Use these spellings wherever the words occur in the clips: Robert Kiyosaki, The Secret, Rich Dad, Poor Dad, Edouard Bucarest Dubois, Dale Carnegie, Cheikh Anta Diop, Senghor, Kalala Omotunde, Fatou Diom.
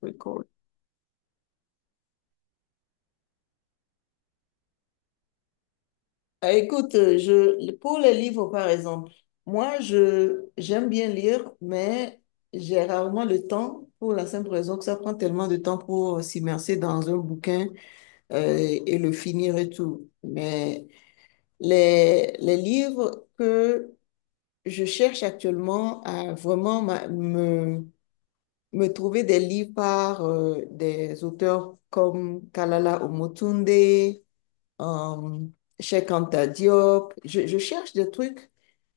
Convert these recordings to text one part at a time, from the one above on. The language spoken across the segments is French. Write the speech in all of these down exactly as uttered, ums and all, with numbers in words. Record. Ah, Écoute, euh, je, pour les livres, par exemple, moi, je, j'aime bien lire, mais j'ai rarement le temps pour la simple raison que ça prend tellement de temps pour s'immerser dans un bouquin euh, et le finir et tout. Mais les, les livres que je cherche actuellement à vraiment ma- me, me trouver des livres par euh, des auteurs comme Kalala Omotunde, euh, Cheikh Anta Diop. Je, je cherche des trucs,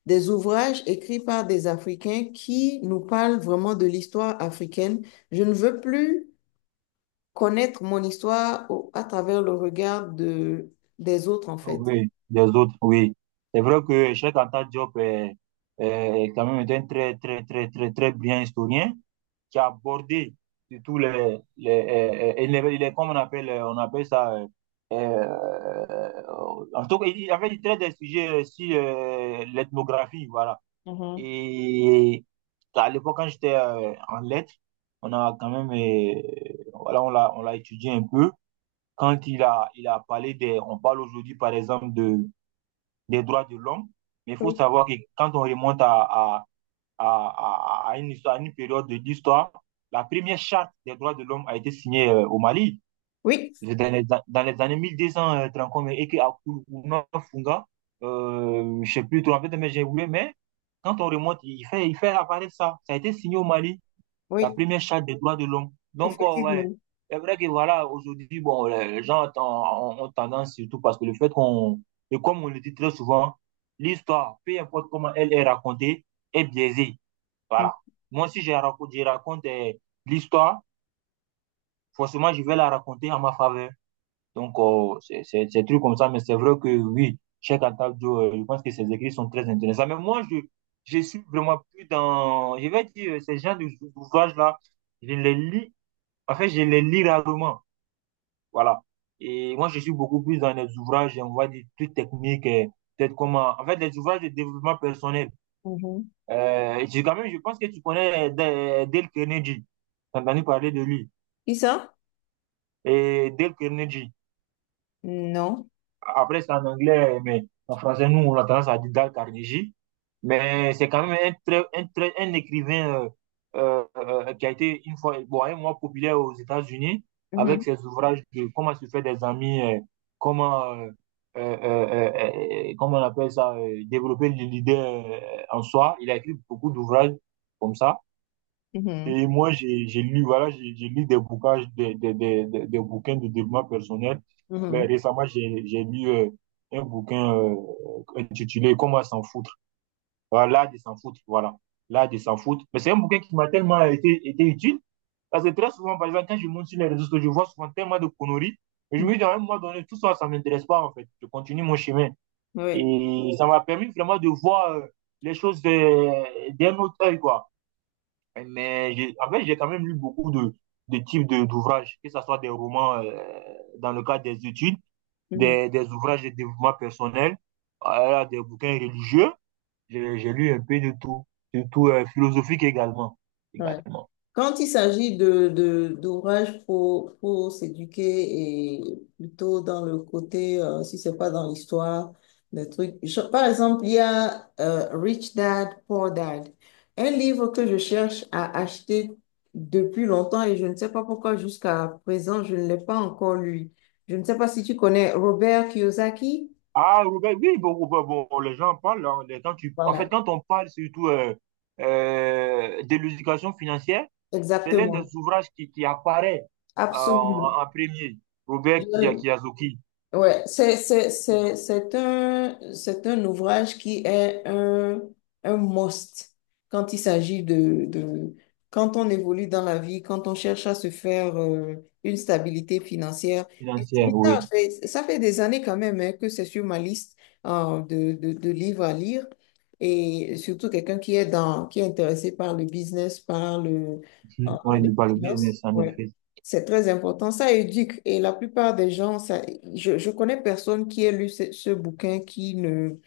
des ouvrages écrits par des Africains qui nous parlent vraiment de l'histoire africaine. Je ne veux plus connaître mon histoire au- à travers le regard de, des autres, en fait. Oui, des autres, oui. C'est vrai que Cheikh Anta Diop est, est quand même un très, très, très, très, très brillant historien qui a abordé tous les, les, euh, euh, il est, il est comme on appelle, euh, on appelle ça, euh, euh, en tout cas, il, il- en il traite des sujets sur euh, l'ethnographie, voilà. Mhm. Et à l'époque, quand j'étais euh, en lettres, on a quand même, euh, voilà, on l'a, on l'a étudié un peu. Quand il a, il a parlé des, on parle aujourd'hui, par exemple, de des droits de l'homme. Mais il faut Oui, savoir que quand on remonte à, à, à, à une, histoire, à une période de l'histoire, la première charte des droits de l'homme a été signée euh, au Mali oui, dans les, dans les années mille deux cent trente et que à Funga, euh, je ne sais plus trop en fait, mais j'ai oublié, mais quand on remonte, il fait, il fait apparaître ça. Ça a été signé au Mali la oui, première charte des droits de l'homme. Donc, euh, ouais, effectivement. c'est vrai que voilà, aujourd'hui, bon, les gens ont, ont- tendance, surtout parce que le fait qu'on, et comme on le dit très souvent, l'histoire, peu importe comment elle est racontée, est biaisée. Mhm. Voilà. Moi, si je raconte, je raconte euh, l'histoire, forcément, je vais la raconter en ma faveur. Donc, euh, c'est c'est- c'est des comme ça, mais c'est vrai que oui, Cheikh Anta Diop, euh, je pense que ses écrits sont très intéressants. Mais moi, je, je suis vraiment plus dans, je vais dire, euh, ces gens d'ouvrages-là, je les lis en fait, je les lis rarement. Voilà. Et moi, je suis beaucoup plus dans les ouvrages, on va dire, plus techniques, euh, peut-être comment. En fait, les ouvrages de développement personnel. Mhm. Euh, et j'ai quand même, je pense que tu connais euh, Dale Carnegie. T'as entendu parler de lui. Qui ça? Et Dale Carnegie. Non. Après, c'est en anglais, mais en français, nous, on a tendance à dire Dale Carnegie. Mais c'est quand même un, très, un, très- un écrivain euh, euh, euh, qui a été une fois, bon, un mois populaire aux États-Unis avec Mhm. ses ouvrages de Comment se faire des amis, euh, comment, euh, euh, euh, euh, euh, comment on appelle ça, euh, développer l'idée en soi. Il a écrit beaucoup d'ouvrages comme ça. Mhm. Et moi, j'ai j'ai lu, voilà, j'ai j'ai lu des bouquins, des, des, des, des- des bouquins de développement personnel. Là, Mhm. récemment, j'ai j'ai lu euh, un bouquin euh, intitulé Comment s'en foutre. Voilà, l'art de s'en foutre, voilà. L'art de s'en foutre. Mais c'est un bouquin qui m'a tellement été, été utile. Parce que très souvent, par exemple, quand je monte sur les réseaux sociaux, je vois souvent tellement de conneries. Et je Mhm. me dis, à un moment donné, tout ça, ça ne m'intéresse pas, en fait. Je continue mon chemin. Oui. Et ça m'a permis vraiment de voir euh, les choses euh, d'un autre œil, quoi. Mais j'ai- en fait, j'ai quand même lu beaucoup de, de types de, d'ouvrages, que ce soit des romans euh, dans le cadre des études, Mhm. des, des ouvrages de développement personnel, euh, des bouquins religieux. J'ai j'ai lu un peu de tout, surtout euh, philosophique également, Oui. également. Quand il s'agit de, de- d'ouvrages pour, pour s'éduquer et plutôt dans le côté, euh, si c'est pas dans l'histoire, des trucs. Je- par exemple, il y a euh, Rich Dad, Poor Dad, un livre que je cherche à acheter depuis longtemps et je ne sais pas pourquoi jusqu'à présent, je ne l'ai pas encore lu. Je ne sais pas si tu connais Robert Kiyosaki. Ah, Robert, oui, bon, bon, bon, bon, bon, les gens parlent, hein, les- quand tu, en fait, Voilà, quand on parle surtout euh, euh, de l'éducation financière, c'est l'un exactement, des ouvrages qui, qui apparaît euh, absolument. en, en premier, Robert Kiya- Je- Kiyosaki, Ouais, c'est, c'est, c'est, c'est un, c'est un ouvrage qui est un, un must quand il s'agit de, de, quand on évolue dans la vie, quand on cherche à se faire euh, une stabilité financière. Et c'est financière, oui. bizarre, c'est- ça fait des années quand même hein, que c'est sur ma liste euh, de, de, de livres à lire. Et surtout quelqu'un qui est dans, qui est intéressé par le business, par le, euh, Oui, le, les bah, le finances. business, en Ouais. effet. C'est très important, ça éduque. Et la plupart des gens, ça, je, je connais personne qui ait lu ce, ce bouquin qui ne,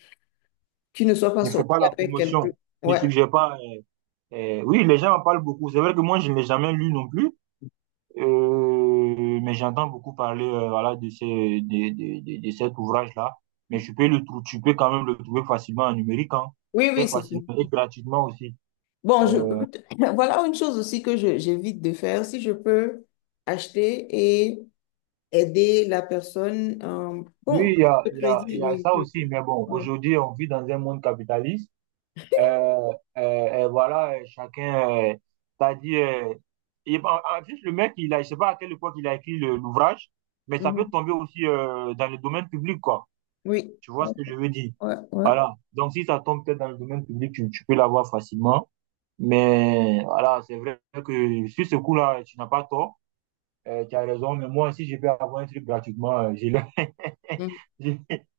qui ne soit pas Ne fais pas sorti la avec quelqu'un. promotion. Ne Ouais. suggère pas. euh, euh, oui, les gens en parlent beaucoup. C'est vrai que moi, je ne l'ai jamais lu non plus. Euh, mais j'entends beaucoup parler euh, voilà, de, ces, de, de, de, de cet ouvrage-là. Mais tu peux, le, trou- tu peux quand même le trouver facilement en numérique. Hein. Oui, Très oui, c'est facilement tout. et gratuitement aussi. Bon, je, Euh, voilà une chose aussi que je- j'évite de faire. Si je peux acheter et aider la personne, euh, oui, bon, il y a, le il y a, il crédit, y a oui. ça je- aussi. Mais bon, ouais. aujourd'hui, on vit dans un monde capitaliste. Euh, euh, euh, voilà, euh, chacun, t'as dit, euh, il- en, en plus, le mec, il a, je sais pas à quelle époque il a écrit le- l'ouvrage, mais ça peut Mhm. tomber aussi euh, dans le domaine public, quoi. Oui, Tu vois ce que je veux dire? ouais, ouais. Voilà. Donc, si ça tombe peut-être dans le domaine public, tu, tu peux l'avoir facilement. Mais voilà, c'est vrai que sur ce coup-là, tu n'as pas tort. Euh, tu as raison. Mais moi, si je peux avoir un truc gratuitement, euh, je le, Ouais. je,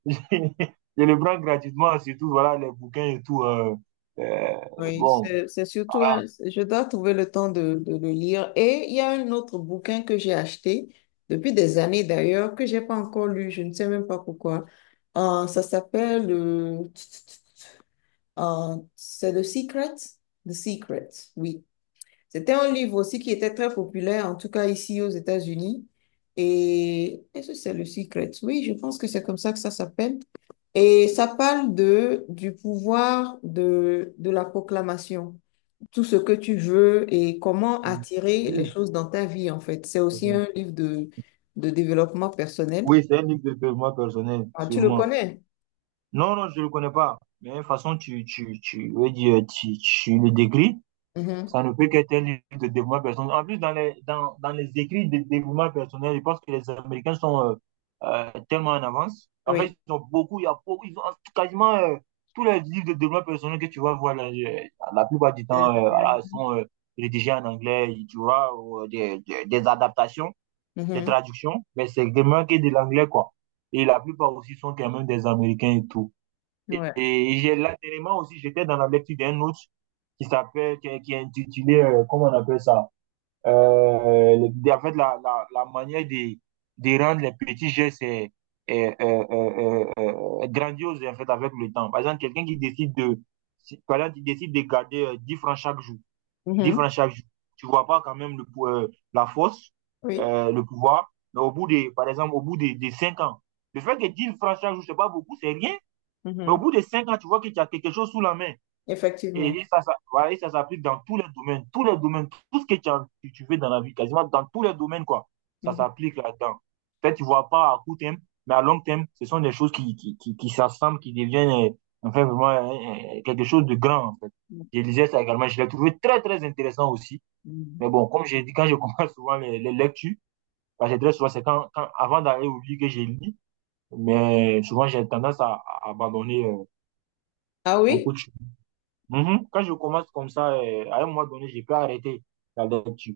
je- je le prends gratuitement, surtout, voilà, les bouquins et tout. euh, euh, Oui, bon. c'est c'est surtout, Ah, un- je dois trouver le temps de, de le lire. Et il y a un autre bouquin que j'ai acheté depuis des années d'ailleurs, que j'ai pas encore lu, je ne sais même pas pourquoi. Euh, ça s'appelle, euh, euh, c'est The Secret? The Secret, oui. C'était un livre aussi qui était très populaire, en tout cas ici aux États-Unis. Et est-ce que c'est le Secret? Oui, je pense que c'est comme ça que ça s'appelle. Et ça parle de, du pouvoir de, de la proclamation tout ce que tu veux et comment attirer les oui, choses dans ta vie, en fait. C'est aussi un livre de, de développement personnel. oui, c'est un livre de développement personnel, Ah, tu le sûrement. connais? Non, non, je ne le connais pas. Mais de toute façon, tu, tu, tu, veux dire, tu, tu le décris. Mhm. Ça ne peut qu'être un livre de développement personnel. En plus, dans les, dans, dans les écrits de développement personnel, je pense que les Américains sont euh, euh, tellement en avance. En Oui. fait, ils ont beaucoup, il y a beaucoup, ils ont quasiment euh, tous les livres de développement personnel que tu vas voir, là, euh, la plupart du C'est temps, euh, des voilà, sont euh, rédigés en anglais, tu vois, ou, euh, des, des des adaptations, des Américains. traductions, mais c'est vraiment que de l'anglais, quoi. Et la plupart aussi sont quand même des Américains et tout. Mhm. Et, Ouais. et j'ai là, aussi, j'étais dans la lecture d'un autre qui s'appelle, qui, qui est intitulé, euh, comment on appelle ça? Euh, le- en fait, la, la, la manière de, de rendre les petits gestes euh, euh, euh, euh, euh, grandioses, en fait, avec le temps. Par exemple, quelqu'un qui décide de, si- par exemple, qui décide de garder euh, dix francs chaque jour dix Mhm. francs chaque jour. Tu ne vois pas quand même le, euh, la force, Oui. euh, le pouvoir. Mais au bout des, par exemple, au bout des, des cinq ans, le fait que dix francs chaque jour, ce n'est pas beaucoup, c'est rien. Mais au Mhm. bout des cinq ans, tu vois que tu as quelque chose sous la main. Et, Effectivement. et ça, ça, voilà, et ça s'applique dans tous les domaines, tous les domaines, tout ce que tu, as, que tu fais dans la vie, quasiment dans tous les domaines, quoi. Ça Mhm. s'applique là-dedans. Peut-être tu ne vois pas à court terme, mais à long terme, ce sont des choses qui, qui, qui, qui s'assemblent, qui deviennent enfin vraiment euh, euh, quelque chose de grand, en fait. Je lisais ça également, je l'ai trouvé très, très intéressant aussi. Mhm. Mais bon, comme j'ai dit, quand je commence souvent les, les lectures, parce que très souvent, c'est quand, quand, avant d'aller au lit que je lis, mais souvent, j'ai tendance à, à abandonner euh, Ah mon oui? coach. Mm -hmm. Quand je commence comme ça, euh, à un moment donné, je peux arrêter la lecture.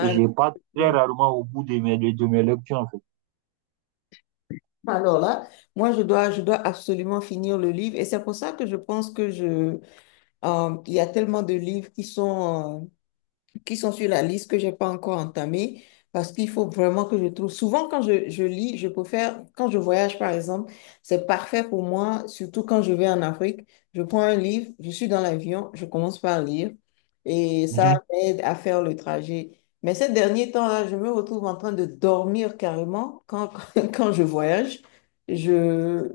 Et j'ai pas très non. rarement au bout de mes, de, de mes lectures, en fait. Alors là, moi, je dois, je dois absolument finir le livre et c'est pour ça que je pense que je, euh, il y a tellement de livres qui sont... euh, qui sont sur la liste que j'ai pas encore entamée parce qu'il faut vraiment que je trouve. Souvent, quand je, je lis, je préfère, quand je voyage par exemple, c'est parfait pour moi, surtout quand je vais en Afrique. Je prends un livre, je suis dans l'avion, je commence par lire et Mm ça -hmm. m'aide à faire le trajet. Mais ces derniers temps-là, je me retrouve en train de dormir carrément quand, quand je voyage. Je,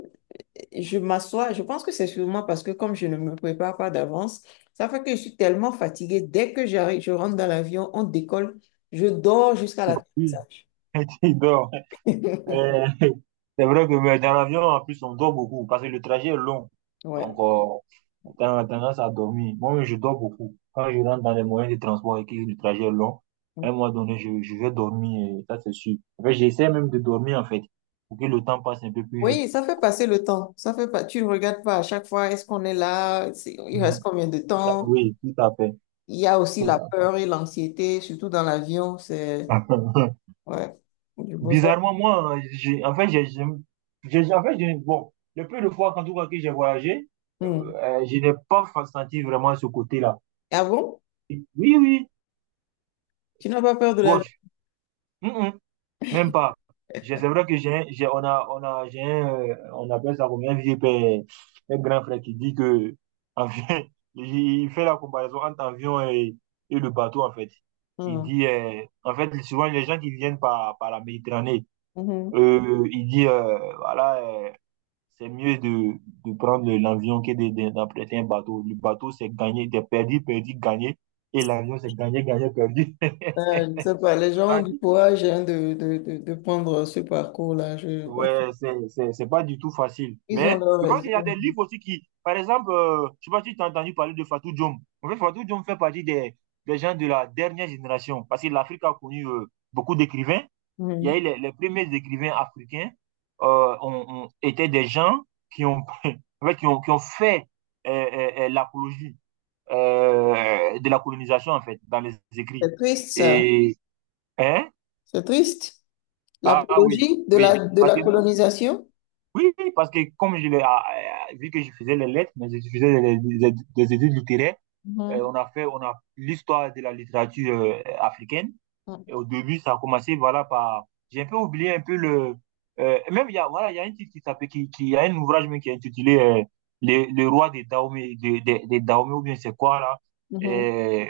je m'assois, je pense que c'est sûrement parce que comme je ne me prépare pas d'avance, ça fait que je suis tellement fatiguée. Dès que j'arrive, je rentre dans l'avion, on décolle, je dors jusqu'à C'est tout. l'atterrissage. Et donc, Euh, c'est vrai que mais dans l'avion, en plus, on dort beaucoup parce que le trajet est long. Donc, Ouais. euh, on a tendance à dormir. Moi, oui, je dors beaucoup. Quand je rentre dans les moyens de transport et que le trajet est long, à un moment donné, je, je vais dormir, et ça c'est sûr. En fait, j'essaie même de dormir, en fait, pour que le temps passe un peu plus vite. Oui, ça fait passer le temps. Ça fait pas, tu ne regardes pas à chaque fois, est-ce qu'on est là? C'est- Il reste Mhm. combien de temps? Oui, tout à fait. Il y a aussi Tout la à peur et l'anxiété, surtout dans l'avion. C'est, fait. ouais, je préfère. Bizarrement, moi, j'ai, en fait, j'ai, j'ai- j'ai- en fait, j'ai, bon, le peu de fois, en tout cas, que j'ai voyagé, euh, Hmm. euh, je n'ai pas fa- senti vraiment ce côté-là. Ah bon? Oui, oui, Tu n'as pas peur de l'avion? gauche. Mm, mm, même pas. Je- C'est vrai que j'ai, j'ai, on a, on a, j'ai, un, euh, on appelle ça comme un vieux père, un grand frère qui dit que, en fait, il il fait la comparaison entre avion et, et le bateau, en fait. Il Hmm. dit, euh, en fait, souvent, les gens qui viennent par, par la Méditerranée, Mhm. euh, il dit, euh, voilà, euh, c'est mieux de, de prendre l'avion que de- de- d'emprunter un bateau. Le bateau, c'est gagner, c'est perdu, perdu, gagné. Et l'avion, c'est gagné, gagné, perdu. Euh, je ne sais pas, les gens ont du courage hein, de, de, de, de prendre ce parcours-là. Je... Ouais, c'est, c'est, c'est pas du tout facile. Ils ont Mais leur je pense qu'il y a des raison. livres aussi qui, par exemple, euh, je sais pas si tu as entendu parler de Fatou Diom. En fait, Fatou Diom fait partie des, des gens de la dernière génération parce que l'Afrique a connu euh, beaucoup d'écrivains. Il y a Mhm. eu les, les premiers écrivains africains euh, ont, ont- étaient des gens qui ont, en fait, qui ont, qui ont fait euh, euh, euh, l'apologie euh, de la colonisation, en fait, dans les écrits. C'est triste, ça. Et, hein? C'est triste. Ah, ah oui, L'apologie de oui. la, de Parce la que colonisation. oui, oui, parce que comme je l'ai, ah, ah, vu que je faisais les lettres, mais je faisais des, des- des études littéraires, euh, Mhm, on a fait, on a l'histoire de la littérature euh, africaine. Et au début, ça a commencé voilà, par. J'ai un peu oublié un peu le. euh, même, il y a, voilà, il y a un titre qui s'appelle. Qui, qui, il y a un ouvrage même qui est intitulé euh, les, les rois des Dahomey, des, des, des Dahomey, ou bien c'est quoi là. mhm, Et,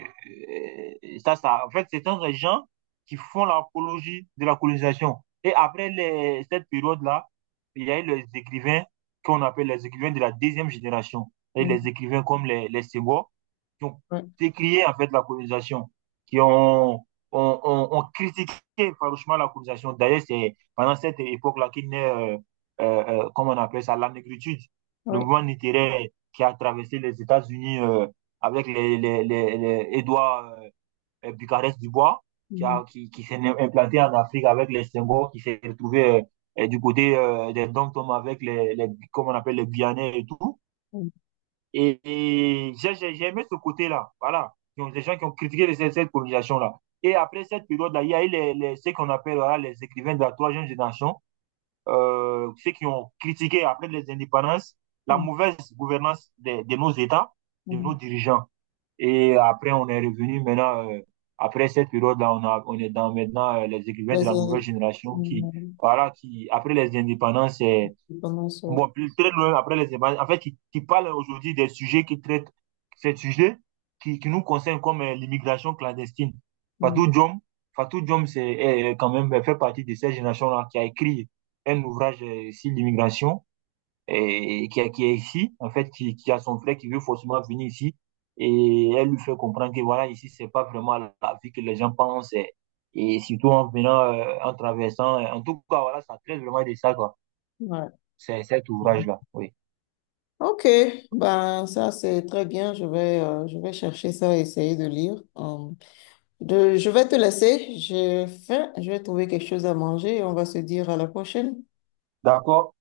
et ça, ça, en fait, c'est un des gens qui font l'apologie de la colonisation. Et après les, cette période-là, il y a eu les écrivains qu'on appelle les écrivains de la deuxième génération. Et mhm, les mhm, écrivains comme les, les Senghor, qui ont ouais, décrié en fait la colonisation, qui ont on, on, on critiquait farouchement la colonisation. D'ailleurs, c'est pendant cette époque-là qu'il naît, euh, euh, euh, comment on appelle ça, la négritude, le ouais, mouvement littéraire qui a traversé les États-Unis euh, avec les, les, les, les Edouard Bucarest Dubois, qui, mhm, a, qui, qui s'est implanté en Afrique avec les Senghor, qui s'est retrouvé euh, du côté euh, des Dom avec les, les, comment on appelle, les Guyanais et tout. mhm, Et, et j'ai ai aimé ce côté-là. Voilà. Donc, les gens qui ont critiqué cette, cette colonisation-là. Et après cette période-là, il y a eu les, les, ce qu'on appelle voilà, les écrivains de la troisième génération, euh, ceux qui ont critiqué après les indépendances la mhm, mauvaise gouvernance de, de, nos États, de nos mhm, dirigeants. Et après, on est revenu maintenant, euh, après cette période-là, on, a, on est dans maintenant euh, les écrivains de Les la nouvelle in- génération qui, Mhm. voilà, qui après les indépendances, euh, indépendances. Euh, bon, puis très loin après les évangiles. En fait, qui, qui parle aujourd'hui des sujets qui traitent ces sujets qui, qui nous concernent comme euh, l'immigration clandestine. mhm. Fatou Diom, Fatou Diom, c'est est quand même fait partie de cette génération-là qui a écrit un ouvrage euh, sur l'immigration et qui, est- qui est ici, en fait, qui, qui a son frère qui veut forcément venir ici. Et elle lui fait comprendre que voilà, ici, c'est pas vraiment la vie que les gens pensent. Et, et surtout en venant, euh, en traversant. En tout cas, voilà, ça traite vraiment de ça, quoi. ouais. C'est cet ouvrage-là, oui. Ok, ben ça c'est très bien. Je vais, euh, je vais chercher ça et essayer de lire. Euh, Je, je vais te laisser. J'ai faim. Je vais trouver quelque chose à manger et on va se dire à la prochaine. D'accord?